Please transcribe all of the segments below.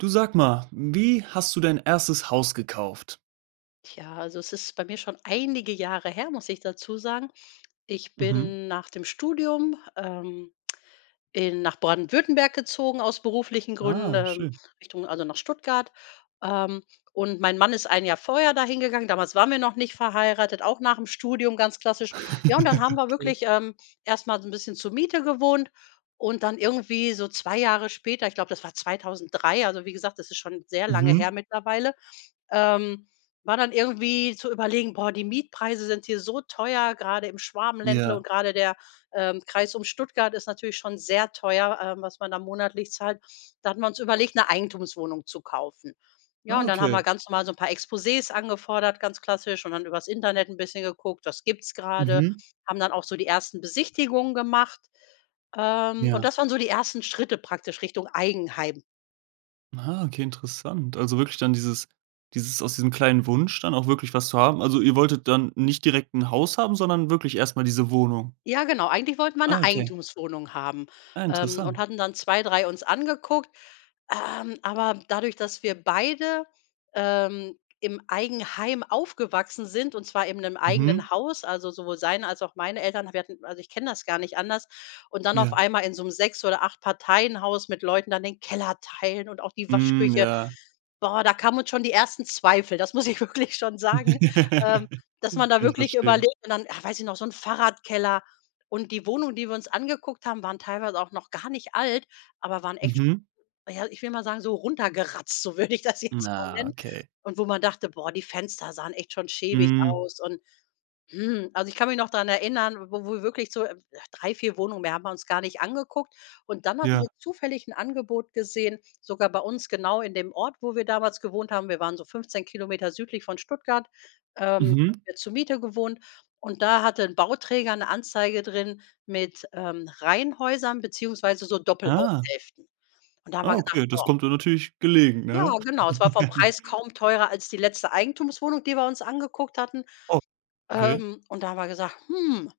Du, sag mal: Wie hast du dein 1. Haus gekauft? Tja, also, es ist bei mir schon einige Jahre her, muss ich dazu sagen. Ich Mhm. bin nach dem Studium, ähm, in nach Baden-Württemberg gezogen aus beruflichen Gründen, Ah, ähm, schön. Richtung also nach Stuttgart. Ähm, und mein Mann ist 1 Jahr vorher dahin gegangen. Damals waren wir noch nicht verheiratet, auch nachm Studium ganz klassisch. Ja, und dann haben wir Okay. wirklich, ähm, erst mal so 'n bisschen zur Miete gewohnt und dann irgendwie so 2 Jahre später, ich glaube, das war 2003- also wie gesagt, das ist schon sehr lange her Mhm. mittlerweile- ähm, war dann irgendwie zu überlegen: „Boah, die Mietpreise sind hier so teuer, grade im Schwabenländle Ja. und grade der, ähm, Kreis um Stuttgart ist natürlich schon sehr teuer, ähm, was man da monatlich zahlt.“ Da hatten wir uns überlegt 'ne Eigentumswohnung zu kaufen. Ja, Ah, und dann haben wir okay. ganz mal so 'n paar Exposés angefordert, ganz klassisch, und dann übers Internet 'n bisschen geguckt: „Was gibt's grade“, Mhm. haben dann auch so die 1. Besichtigungen gemacht, ähm, und Ja. das waren so die 1. Schritte praktisch Richtung Eigenheim. Aha, okay, interessant. Also, wirklich dann dieses dieses aus diesem kleinen Wunsch dann auch wirklich was zu haben. Also ihr wolltet dann nicht direkt 'n Haus haben, sondern wirklich erstmal diese Wohnung. Ja, genau, eigentlich wollten wir Ah, 'ne okay. Eigentumswohnung haben, Ah, ähm, und interessant. hatten dann 2, 3 uns angeguckt. Ähm, aber dadurch, dass wir beide, ähm, im Eigenheim aufgewachsen sind und zwar eben in 'nem Mhm. eigenen Haus, also sowohl seine als auch meine Eltern, wir hatten also ich kenne das gar nicht anders, und dann auf Ja. einmal in so 'nem 6- oder 8- Parteien-Haus mit Leuten dann den Keller teilen und auch die Mhm, Waschküche. ja. Boah, da kamen uns schon die ersten Zweifel, das muss ich wirklich schon sagen, ähm, dass Kann man da ich wirklich verstehen. überlegt und dann ach, weiß ich noch, so 'n Fahrradkeller und die Wohnungen, die wir uns angeguckt haben, waren teilweise auch noch gar nicht alt, aber waren echt Mhm. na ja, ich will mal sagen, so runtergeratzt, so würde ich das jetzt mal Na, nennen. okay. Und wo man dachte: „Boah, die Fenster sahen echt schon schäbig Hm. aus“ und, hm, also ich kann mich noch dran erinnern, wo wir wirklich so, äh 3, 4 Wohnungen, mehr haben wir uns gar nicht angeguckt. Und dann hatten Ja. wir zufällig 'n Angebot gesehen, sogar bei uns genau in dem Ort, wo wir damals gewohnt haben. Wir waren so 15 km südlich von Stuttgart, ähm, haben Mhm. wir zur Miete gewohnt und da hatte 'n Bauträger 'ne Anzeige drin mit, ähm, Reihenhäusern beziehungsweise so Ah. Doppelhaushälften. Und da haben wir Ah, gesagt: okay, das „Boah.“ kommt dir natürlich gelegen, Ja ne? genau, es war vom Preis kaum teurer als die letzte Eigentumswohnung, die wir uns angeguckt hatten. Oh, okay. Ähm, und da haben wir gesagt: „Hm.“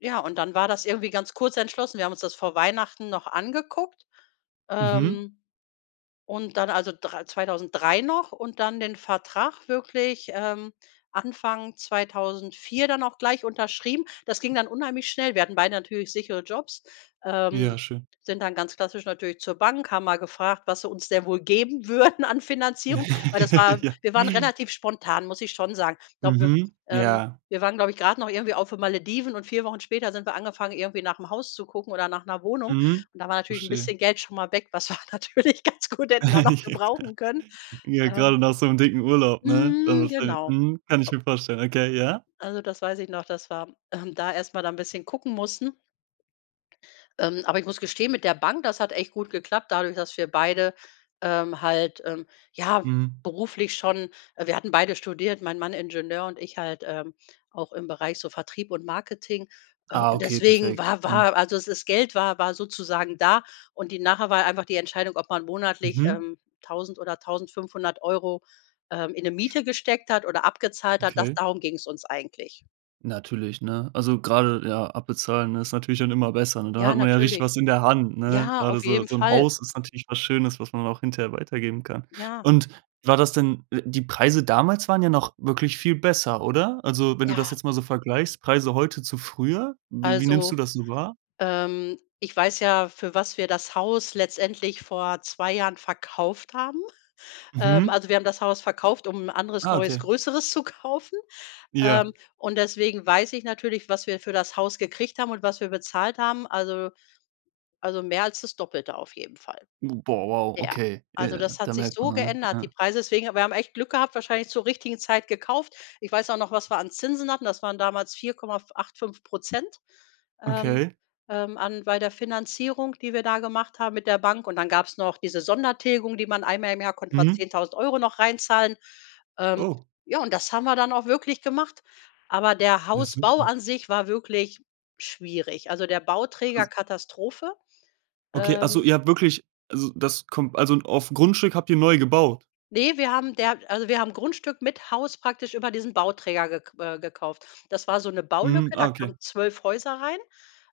Ja, und dann war das irgendwie ganz kurz entschlossen. Wir haben uns das vor Weihnachten noch angeguckt, Mhm. ähm, und dann also dr 2003 noch und dann den Vertrag wirklich, ähm, Anfang 2004 dann auch gleich unterschrieben. Das ging dann unheimlich schnell. Wir hatten beide natürlich sichere Jobs, ähm, Ja, schön. sind dann ganz klassisch natürlich zur Bank, haben mal gefragt: „Was sie uns denn wohl geben würden an Finanzierung“, weil das war Ja. wir waren relativ spontan, muss ich schon sagen. Glaube, wir, Mhm. ähm Ja. wir waren, glaube ich, grade noch irgendwie auf den Malediven und 4 Wochen später sind wir angefangen, irgendwie nach 'nem Haus zu gucken oder nach 'ner Wohnung. Mhm, Und da war natürlich 'n verstehe. bisschen Geld schon mal weg, was wir natürlich ganz gut hätten da noch gebrauchen können. Ja, Ähm grade nach so 'n dicken Urlaub, ne?. Mhm, [unintelligible] genau. Mhm, kann ich mir vorstellen. Okay, ja. Also, das weiß ich noch, dass wir, ähm, da erstmal da 'n bisschen gucken mussten. Ähm, aber ich muss gestehen, mit der Bank, das hat echt gut geklappt, dadurch, dass wir beide, ähm, halt, ähm, ja Mhm. beruflich schon wir hatten beide studiert, mein Mann Ingenieur und ich halt, äh, auch im Bereich so Vertrieb und Marketing. Äh, Ah, und okay, deswegen perfekt, war mhm. war also das das Geld war war sozusagen da und die nachher war einfach die Entscheidung, ob man monatlich, Mhm. ähm, 1.000 oder 1.500 €, äh, in 'ne Miete gesteckt hat oder abgezahlt hat, das Okay. darum ging's uns eigentlich. Natürlich, ne? Also, gerade ja abbezahlen, ne, ist natürlich dann immer besser. Und dann Ja, hat man ja richtig natürlich. was in der Hand, ne? Ja, Gerade auf so jeden so 'n Fall. Haus ist natürlich was Schönes, was man auch hinterher weitergeben kann. Ja. Und war das denn we die Preise damals waren ja noch wirklich viel besser, oder? Also, wenn du das Ja. jetzt mal so vergleichst, Preise heute zu früher, w wie nimmst du Also, das so wahr? ähm, ich weiß ja, für was wir das Haus letztendlich vor 2 Jahren verkauft haben. Ähm, Mhm. also, wir haben das Haus verkauft, um 'n anderes Ah, neues, okay. größeres zu kaufen, ähm, Ja. und deswegen weiß ich natürlich, was wir für das Haus gekriegt haben und was wir bezahlt haben. Also also, mehr als das Doppelte auf jeden Fall. Boah, wow, Ja, okay. also Ja, das da hat sich merkt man so ja, geändert, die ja. Preise deswegen, aber wir haben echt Glück gehabt, wahrscheinlich zur richtigen Zeit gekauft. Ich weiß auch noch, was wir an Zinsen hatten. Das waren damals 4,85 %, ähm, Okay. ähm, an bei der Finanzierung, die wir da gemacht haben mit der Bank, und dann gab's noch diese Sondertilgung, die man einmal im Jahr konnte man Mhm. 10.000 € noch reinzahlen. Ähm, Oh. ja, und das haben wir dann auch wirklich gemacht. Aber der Ja, Hausbau super. an sich war wirklich schwierig. Also der Bauträger, Als Katastrophe. Okay, also Ähm. ihr habt wirklich also das kommt also auf 'n Grundstück habt ihr neu gebaut? Ne, wir haben der also wir haben Grundstück mit Haus praktisch über diesen Bauträger ge äh, gekauft. Das war so' ne Mhm, Baulücke, ah, da okay. kamen 12 Häuser rein.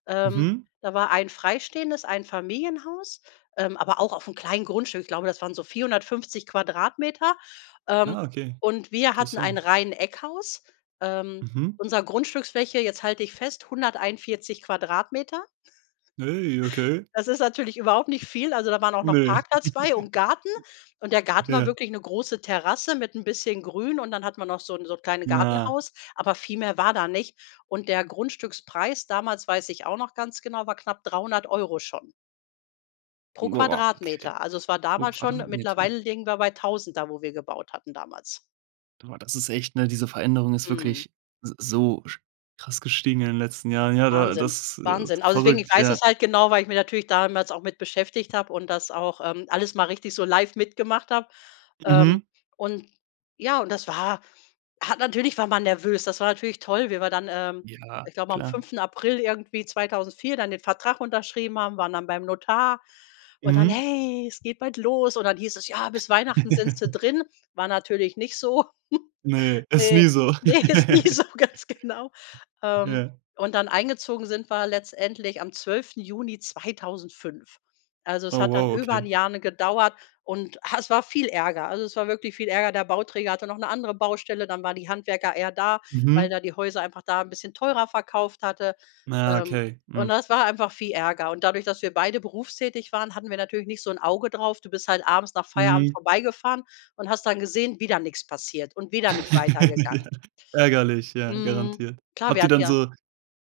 Ähm. Mhm. Da war 1 freistehendes Einfamilienhaus, ähm, aber auch aufm kleinen Grundstück. Ich glaube, das waren so 450 Quadratmeter, ähm, Ah, okay. und wir hatten ein Interessant. Reiheneckhaus. Ähm. Mhm. Unser Grundstücksfläche, jetzt halte dich fest, 141 Quadratmeter. Ey, okay. Das ist natürlich überhaupt nicht viel, also da waren auch noch Ne. Parkplatz bei und Garten und der Garten war Ja. wirklich 'ne große Terrasse mit 'n bisschen Grün und dann hat man noch so 'n so 'n kleine Ja. Gartenhaus, aber viel mehr war da nicht. Und der Grundstückspreis damals, weiß ich auch noch ganz genau, war knapp 300 € schon. Pro Boah, okay, Quadratmeter. Also, es war pro damals schon Quadratmeter. mittlerweile liegen wir bei 1.000 da, wo wir gebaut hatten damals. Boah, das ist echt, ne diese Veränderung ist Mhm. wirklich s so sch krass gestiegen in den letzten Jahren. Ja, da Wahnsinn, das ist Wahnsinn, also deswegen, ich verrückt, weiß ja. es halt genau, weil ich mir natürlich damals auch mit beschäftigt habe und das auch, ähm, alles mal richtig so live mitgemacht habe. Ähm, Mhm. und ja, und das war ha, natürlich war man nervös. Das war natürlich toll, wie wir dann, ähm, Ja, ich glaube am klar. 5.4. irgendwie, 2004 dann den Vertrag unterschrieben haben, waren dann beim Notar und dann: Mhm. „Hey, es geht bald los.“ Und dann hieß es: „Ja, bis Weihnachten sind Sie drin.“ War natürlich nicht so. Ne, ist nie Ne, so. ne, ist nie so, ganz genau. Ähm, Ja. und dann eingezogen sind wir letztendlich am 12.6.2005. Also, es Oh, hat dann wow, über 'n okay. Jahr, ne, gedauert und, ha, es war viel Ärger. Also, es war wirklich viel Ärger. Der Bauträger hatte noch 'ne andere Baustelle, dann waren die Handwerker eher da, weil Mhm. er die Häuser einfach da 'n bisschen teurer verkauft hatte. Ah, Ähm, okay, und hm. das war einfach viel Ärger und dadurch, dass wir beide berufstätig waren, hatten wir natürlich nicht so 'n Auge drauf. Du bist halt abends nach Feierabend Mhm. vorbeigefahren und hast dann gesehen: „Wieder nix passiert und wieder nicht weitergegangen.“ Ärgerlich, ja, Mhm, garantiert. klar, Habt wir ihr hatten dann ja so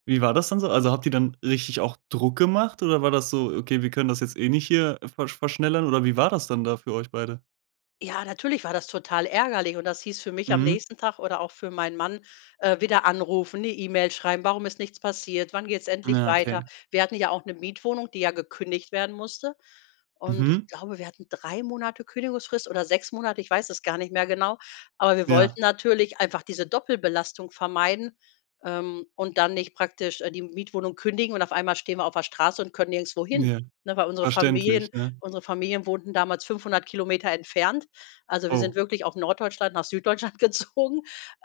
wie war das dann so? Also habt ihr dann richtig auch Druck gemacht oder war das so, okay, wir können das jetzt nicht hier ver verschnellern oder wie war das dann da für euch beide? Ja, natürlich war das total ärgerlich und das hieß für mich am Mhm. nächsten Tag oder auch für meinen Mann, äh, wieder anrufen, 'ne E-Mail schreiben: „Warum ist nichts passiert? Wann geht's endlich Ja, weiter?“ okay. Wir hatten ja auch 'ne Mietwohnung, die ja gekündigt werden musste, und ich Mhm. glaube, wir hatten 3 Monate Kündigungsfrist oder 6 Monate, ich weiß es gar nicht mehr genau, aber wir Ja. wollten natürlich einfach diese Doppelbelastung vermeiden, ähm, und dann nicht praktisch, äh, die Mietwohnung kündigen und auf einmal stehen wir auf der Straße und können nirgendwo hin, Ja, ne, weil unsere verständlich, Familien ne? unsere Familien wohnten damals 500 km entfernt. Also, wir Oh. sind wirklich aus Norddeutschland nach Süddeutschland gezogen.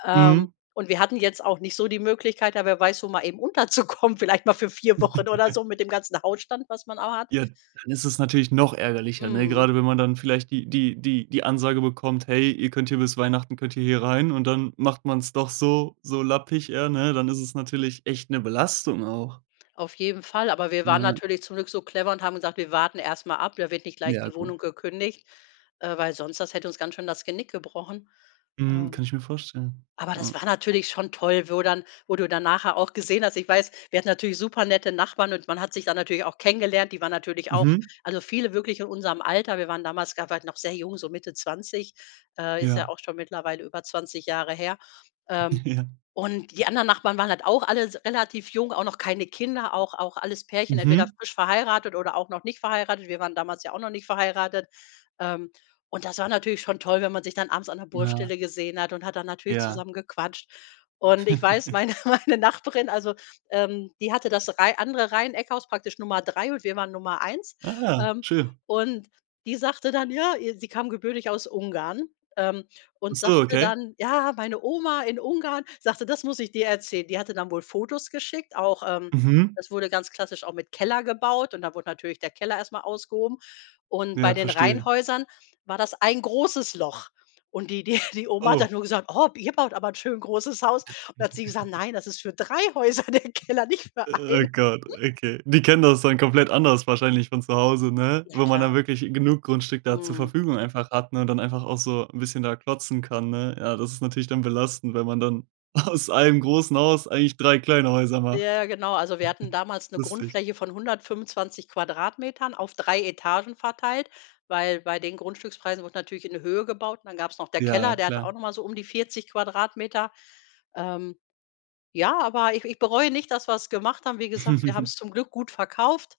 Ähm, Mhm. und wir hatten jetzt auch nicht so die Möglichkeit, da wer weiß wo mal eben unterzukommen, vielleicht mal für 4 Wochen oder so mit dem ganzen Hautstand, was man auch hat. Ja, dann ist es natürlich noch ärgerlicher, ne, Mhm. grade wenn man dann vielleicht die die die die Ansage bekommt „hey, ihr könnt hier bis Weihnachten könnt ihr hier rein,“ und dann macht man's doch so so lappig, eher, ne, dann ist es natürlich echt 'ne Belastung auch. Auf jeden Fall, aber wir waren Ja. natürlich zum Glück so clever und haben gesagt: „Wir warten erst mal ab, da wird nicht gleich Ja, die gut. Wohnung gekündigt,“ äh, weil sonst das hätte uns ganz schön das Genick gebrochen. Mhm, kann Ähm, ich mir vorstellen. aber das Ah. war natürlich schon toll, wo dann wo du dann nachher auch gesehen hast. Ich weiß, wir hatten natürlich supernette Nachbarn und man hat sich da natürlich auch kennengelernt. Die waren natürlich auch Mhm. also viele wirklich in unserem Alter. Wir waren damals grade halt noch sehr jung, so Mitte 20, äh, ist ja Ja. auch schon mittlerweile über 20 Jahre her. Ähm. Ja. Und die anderen Nachbarn waren halt auch alles s relativ jung, auch noch keine Kinder, auch auch alles Pärchen, entweder Mhm. frisch verheiratet oder auch noch nicht verheiratet. Wir waren damals ja auch noch nicht verheiratet. Ähm, und das war natürlich schon toll, wenn man sich dann abends an der Ah. Baustelle gesehen hat und hat dann natürlich Ja. zusammen gequatscht. Und ich weiß meine meine Nachbarin, also, ähm, die hatte das Reih andere Reiheneckhaus, praktisch Nummer 3 und wir waren Nummer 1, Ah, ähm, schön. und die sagte dann: „Ja ihr,“ sie kam gebürtig aus Ungarn, ähm, Ach und so, sagte okay. dann: „Ja, meine Oma in Ungarn sagte, ‚das muss ich dir erzählen’.“ Die hatte dann wohl Fotos geschickt, auch, ähm Mhm. das wurde ganz klassisch auch mit Keller gebaut und da wurde natürlich der Keller erst mal ausgehoben und bei Ja, den verstehe. Rheinhäusern war das ein großes Loch. Und die die die Oma hat Oh. dann nur gesagt: „Oh, ihr baut aber 'n schön großes Haus.“ Und dann hat sie gesagt: „Nein, das ist für 3 Häuser der Keller, nicht für Oh einen.“ Gott, okay. Die kennen das dann komplett anders wahrscheinlich von zu Hause, ne, Ja weil man klar. dann wirklich genug Grundstück da zur Mhm. Verfügung einfach hat, ne, dann einfach auch so 'n bisschen da klotzen kann, ne? Ja, das ist natürlich dann belastend, wenn man dann aus einem großen Haus eigentlich 3 kleine Häuser macht. Ja genau, also wir hatten damals 'ne Lustig. Grundfläche von 125 Quadratmetern auf 3 Etagen verteilt, weil bei den Grundstückspreisen wurde natürlich in die Höhe gebaut und dann gab's noch der Ja, Keller, der hatte auch klar. noch mal so um die 40 Quadratmeter. Ähm, ja, aber ich ich bereue nicht, dass wir's gemacht haben. Wie gesagt, wir haben's zum Glück gut verkauft,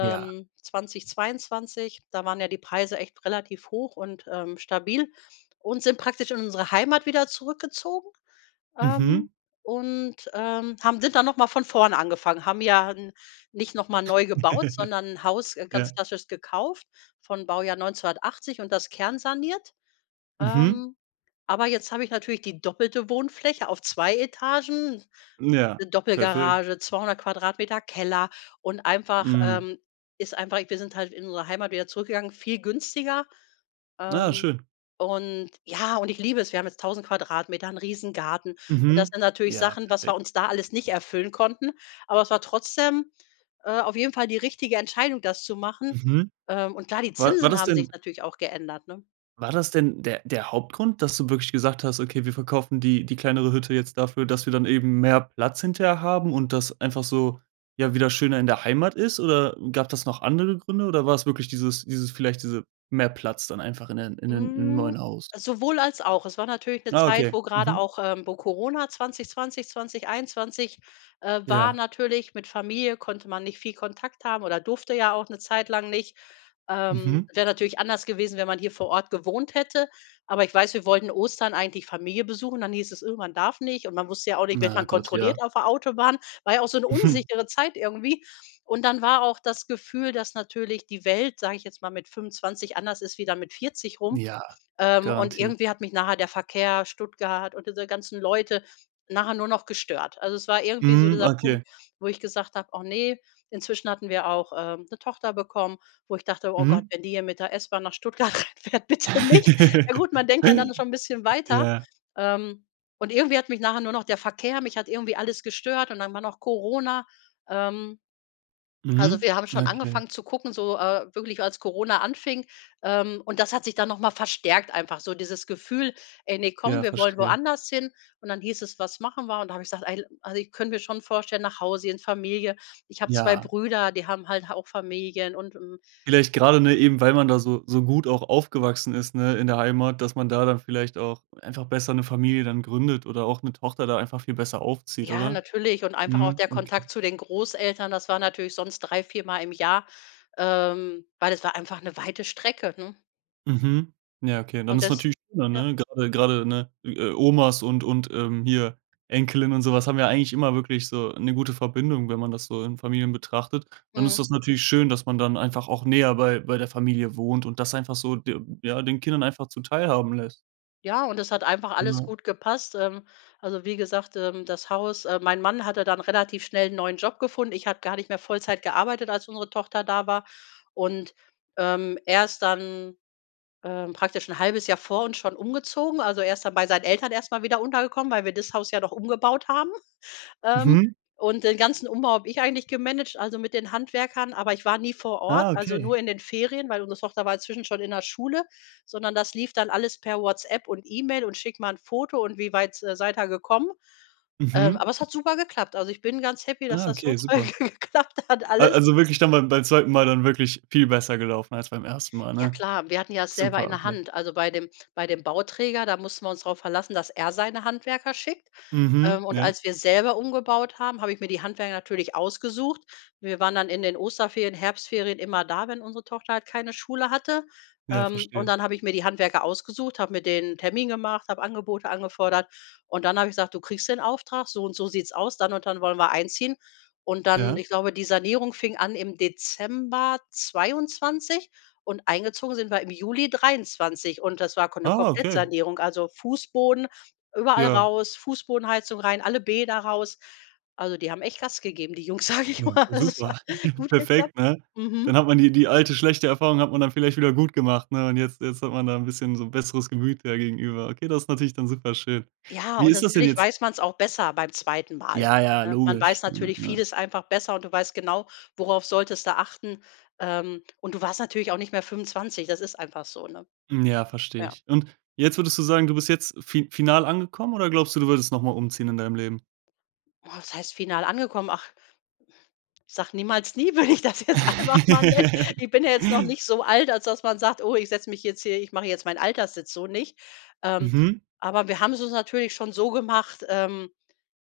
Ja. 2022, da waren ja die Preise echt relativ hoch und, ähm, stabil und sind praktisch in unsere Heimat wieder zurückgezogen, ähm, Mhm. und, ähm, haben sind dann noch mal von vorne angefangen. Haben ja n nicht noch mal neu gebaut, sondern Haus, äh, ganz Ja. klassisch gekauft von Baujahr 1980 und das kernsaniert. Mhm. Ähm, aber jetzt habe ich natürlich die doppelte Wohnfläche auf 2 Etagen, Ja, 'ne perfekt. Doppelgarage, 200 Quadratmeter Keller und einfach, Hm. ähm, ist einfach wir sind halt in unsere Heimat wieder zurückgegangen, viel günstiger. Ah, Ähm, schön. und ja, und ich liebe es, wir haben jetzt 1.000 Quadratmeter, 'n Riesengarten. Und das Mhm. sind natürlich Ja, Sachen, was perfekt. wir uns da alles nicht erfüllen konnten, aber es war trotzdem, äh, auf jeden Fall die richtige Entscheidung, das zu machen. Mhm. Ähm, und klar, die War war Zinsen das haben sich denn natürlich auch geändert, ne? war das denn der der Hauptgrund, dass du wirklich gesagt hast: „Okay, wir verkaufen die die kleinere Hütte jetzt dafür, dass wir dann eben mehr Platz hinterher haben und das einfach so, ja, wieder schöner in der Heimat ist,“ oder gab das noch andere Gründe oder war's wirklich dieses dieses vielleicht diese mehr Platz dann einfach in den in den im Hm, neuen Haus? sowohl als auch. Es war natürlich 'ne Ah, Zeit, okay. wo gerade Mhm. auch, äh, wo Corona 2020, 2021, äh war Ja. natürlich, mit Familie konnte man nicht viel Kontakt haben oder durfte ja auch 'ne Zeit lang nicht. Ähm, Mhm. wäre natürlich anders gewesen, wenn man hier vor Ort gewohnt hätte. Aber ich weiß, wir wollten Ostern eigentlich Familie besuchen. Dann hieß es: „Oh, man darf nicht“, und man wusste ja auch nicht, wird Na, man Gott, ja. kontrolliert auf der Autobahn, war ja auch so 'ne unsichere Zeit irgendwie. Und dann war auch das Gefühl, dass natürlich die Welt, sage ich jetzt mal, mit 25 anders ist, wie dann mit 40 rum. Ja, Ähm, und garantiert. irgendwie hat mich nachher der Verkehr, Stuttgart und diese ganzen Leute nachher nur noch gestört. Also, es war irgendwie so Mhm, dieser okay. Punkt, wo ich gesagt habe: „Och ne“. Inzwischen hatten wir auch, ähm, 'ne Tochter bekommen, wo ich dachte: „Oh Gott, Mhm. wenn die hier mit der S-Bahn nach Stuttgart reinfährt, bitte nicht!“ Ja gut, man denkt ja dann schon 'n bisschen weiter, Ja. ähm, und irgendwie hat mich nachher nur noch der Verkehr mich hat irgendwie alles gestört und dann war noch Corona. Ähm, also Mhm, wir haben ja, schon okay. angefangen zu gucken, so, äh, wirklich als Corona anfing, ähm, und das hat sich dann noch mal verstärkt einfach so dieses Gefühl: „Ey, ne, komm, Ja, wir wollen verstehe. woanders hin.“ Und dann hieß es: „Was machen wir?“ Und da habe ich gesagt: „Al also, also ich könnte mir schon vorstellen, nach Hause in Familie.“ Ich habe 2 Ja. Brüder, die haben halt auch Familien und hm. Vielleicht grade nur eben, weil man da so so gut auch aufgewachsen ist, ne, in der Heimat, dass man da dann vielleicht auch einfach besser 'ne Familie dann gründet oder auch 'ne Tochter da einfach viel besser aufzieht, Ja, oder? natürlich, und einfach auch Mhm. der Okay. Kontakt zu den Großeltern, das war natürlich sonst 3, 4-mal im Jahr, ähm, weil das war einfach 'ne weite Strecke, ne? Mhm. Ja, okay. Dann Und ist das natürlich schöner, ja. ne? Grade grade ne, i äh, Omas und und, ähm, hier, Enkelin und so was haben ja eigentlich immer wirklich so 'ne gute Verbindung, wenn man das so in Familien betrachtet. Dann ist Mhm. das natürlich schön, dass man dann einfach auch näher bei bei der Familie wohnt und das einfach so de ja, den Kindern einfach zuteilhaben lässt. Ja, und es hat einfach alles Genau. gut gepasst. Ähm, also wie gesagt, ähm, das Haus, ähm mein Mann hatte dann relativ schnell 'n neuen Job gefunden. Ich habe gar nicht mehr Vollzeit gearbeitet, als unsere Tochter da war. Und, ähm, er ist dann, ähm, praktisch 'n halbes Jahr vor uns schon umgezogen. Also, erst dann bei seinen Eltern erst mal wieder untergekommen, weil wir das Haus ja noch umgebaut haben. Ähm, Mhm. und den ganzen Umbau habe ich eigentlich gemanagt, also mit den Handwerkern, aber ich war nie vor Ort, Ah also okay. nur in den Ferien, weil unsere Tochter war inzwischen schon in der Schule, sondern das lief dann alles per WhatsApp und E-Mail und: „Schick mal 'n Foto und wie weit s seid ihr gekommen?“ Ähm, Mhm. aber es hat super geklappt. Also ich bin ganz happy, dass Ah, das so okay, toll super. geklappt hat Al alles. also wirklich dann beim beim zweiten Mal dann wirklich viel besser gelaufen als beim ersten Mal, Ja ne? klar, wir hatten ja es selber in Super, der okay. Hand. Also, bei dem bei dem Bauträger, da mussten wir uns drauf verlassen, dass er seine Handwerker schickt. Mhm Ähm, und ja. als wir selber umgebaut haben, habe ich mir die Handwerker natürlich ausgesucht. Wir waren dann in den Osterferien, Herbstferien immer da, wenn unsere Tochter halt keine Schule hatte. Ja, Ähm, und verstehe. dann habe ich mir die Handwerker ausgesucht, habe mit denen n' Termin gemacht, habe Angebote angefordert und dann habe ich gesagt: „Du kriegst den Auftrag, so und so sieht's aus, dann und dann wollen wir einziehen.“ Und dann Ja. ich glaube, die Sanierung fing an im Dezember 2022 und eingezogen sind wir im Juli 2023 und das war Ko 'ne Ah, okay. Komplettsanierung, also Fußboden überall Ja. raus, Fußbodenheizung rein, alle Bäder raus. Also, die haben echt Gas gegeben, die Jungs, sage ich Ja mal. okay, Also es super. hat gut Perfekt, geklappt. ne? Dann Mhm. hat man die die alte, schlechte Erfahrung hat man dann vielleicht wieder gut gemacht, ne? Und jetzt jetzt hat man da 'n bisschen so 'n besseres Gemüt ja gegenüber. Okay, das ist natürlich dann super schön. Ja, Wie und ist das denn natürlich jetzt weiß man es auch besser beim 2. Mal Ja, ja, ne? Man logisch, weiß ne, natürlich ne? vieles einfach besser und du weißt genau, worauf solltest du achten. Ähm, und du warst natürlich auch nicht mehr 25, das ist einfach so, ne? Hm, ja, verstehe Ja. ich. Und jetzt würdest du sagen, du bist jetzt fi final angekommen oder glaubst du, du würdest noch mal umziehen in deinem Leben? Oh was heißt final angekommen? Ach, sage niemals nie würde ich das jetzt einfach mal nennen ich bin ja jetzt noch nicht so alt als das man sagt: „Oh ich setze mich jetzt hier ich mache jetzt mein Alterssitz“, so nicht. Ähm, Mhm. aber wir haben es uns natürlich schon so gemacht, ähm,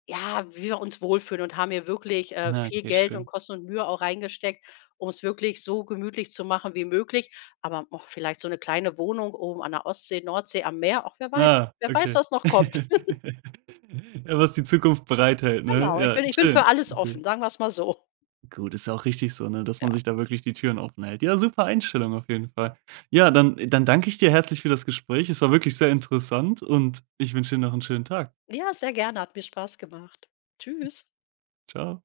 ja, wie wir uns wohlfühlen und haben hier wirklich, äh, Na viel okay Geld und schön. Kosten und Mühe auch reingesteckt, um es wirklich so gemütlich zu machen wie möglich. Aber och vielleicht so 'ne kleine Wohnung oben an der Ostsee, Nordsee am Meer, och wer weiß Ah wer weiß okay. was noch kommt. Ja was die Zukunft bereithält, ne? Genau ich Ja, bin ich bin schön. für alles offen, Okay. sagen wir es mal so. Gut, ist ja auch richtig so, ne? Dass Ja. man sich da wirklich die Türen offenhält. Ja, super Einstellung auf jeden Fall. Ja, dann dann danke ich dir herzlich für das Gespräch. Es war wirklich sehr interessant und ich wünsche dir noch 'n schönen Tag. Ja, sehr gerne, hat mir Spaß gemacht. Tschüss. Tschau.